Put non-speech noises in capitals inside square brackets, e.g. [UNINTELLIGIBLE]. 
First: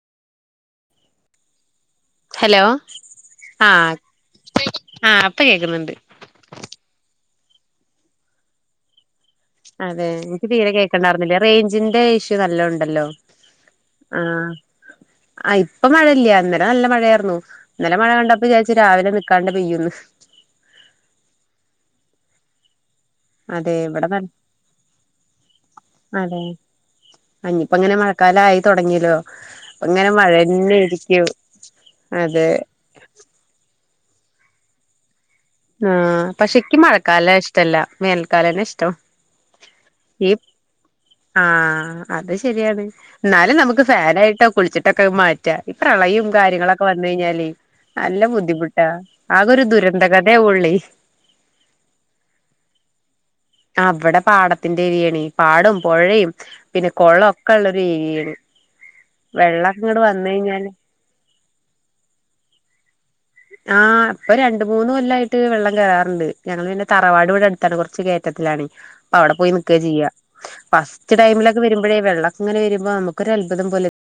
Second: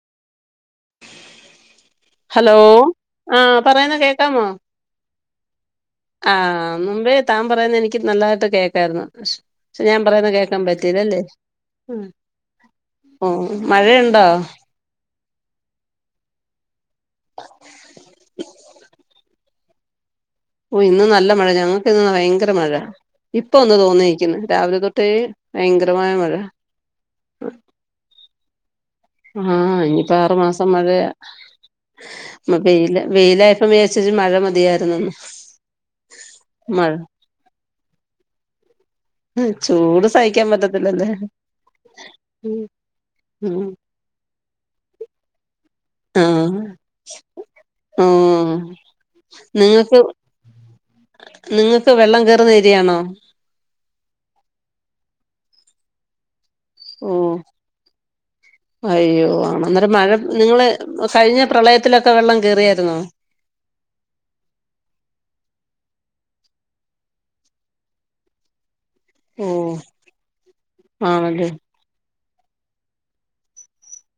Hello ആ പറയുന്ന കേക്കാമോ പ്പെ കേക്കുന്നുണ്ട് ആ മുമ്പേ താൻ പറയുന്ന എനിക്ക് നല്ലതായിട്ട് കേക്കായിരുന്നു പക്ഷെ പക്ഷെ ഞാൻ അതെ പറയുന്ന എനിക്ക് കേക്കാൻ തീരെ പറ്റിയില്ലല്ലേ കേക്കണ്ടായിരുന്നില്ലേ റേഞ്ചിന്റെ ഉം. ഇഷ്യൂ നല്ല ഉണ്ടല്ലോ ഓ ആ മഴയുണ്ടോ ആ ഇപ്പ മഴയില്ല അന്നലെ നല്ല മഴയായിരുന്നുു ഇന്നലെ മഴ കണ്ടപ്പോ വിചാരിച്ചു രാവിലെ നക്കാണ്ട് പെയ്യൊന്ന് ഓ ഇന്ന് നല്ല മഴ ഞങ്ങക്ക് ഇന്ന് ഭയങ്കര മഴ ഇപ്പൊ ഒന്ന് അതെ ഇവിടെ നല്ല തോന്നിരിക്കുന്നു രാവിലെ തൊട്ടേ ഭയങ്കരമായ മഴ അതെ ഇനിയിപ്പ ഇങ്ങനെ മഴക്കാലം ആയി തുടങ്ങിയല്ലോ ആ ഇങ്ങനെ ഇനിയിപ്പോ ആറു മാസം മഴന്നെ മഴ ആയിരിക്കും അതെ വെയില വെയിലായപ്പ [UNINTELLIGIBLE] ശരി മഴ മതിയായിരുന്നുന്ന് ആ പശുിക്കി മഴ മഴക്കാല ഇഷ്ട എല്ലാ മേൽക്കാലനെ ഇഷ്ടം ചൂട് ഈ സഹിക്കാൻ പറ്റത്തില്ലല്ലേ ആ അത് ശരിയാണ് എന്നാലും ഉം നമുക്ക് ഫാനായിട്ടാ കുളിച്ചിട്ടൊക്കെ മാറ്റാ പ്രളയം ആഹ് കാര്യങ്ങളൊക്കെ വന്ന കഴിഞ്ഞാല് ഓ നല്ല ബുദ്ധിമുട്ടാ ആകൊ ഒരു ദുരന്ത [UNINTELLIGIBLE] [UNINTELLIGIBLE] ള്ളി നിങ്ങക്ക് വെള്ളം കേറുന്ന രിയാണോ അവിടെ [UNINTELLIGIBLE] പാടും പുഴയും പിന്നെ ഓ കുളം ഒക്കെ ഉള്ള ഒരു ഏരിയാണ് അയ്യോ ആണ വെള്ളൊക്കെ അന്നേരം ഇങ്ങട് മഴ വന്ന് നിങ്ങള് കഴിഞ്ഞാല് കഴിഞ്ഞ പ്രളയത്തിലൊക്കെ വെള്ളം കയറിയായിരുന്നോ ആ ഇപ്പൊ രണ്ട മൂന്ന് കൊല്ലംായിട്ട് വെള്ളം കയററുണ്ട് ഞങ്ങ പിന്നെ തറവാട് ഇവിടെ അടുത്താണ് കുറച്ച് കയറ്റത്തിലാണ് അവിടെ ഓ പോയി നൽക്ക ചെയ്യ ഫസ്റ്റ് ആണല്ലേ ടൈമിലൊക്കെ വരുമ്പോഴേ വെള്ള അങ്ങനെ വരുമ്പോ നമുക്ക ഒരു അത്ഭുതം പോലെ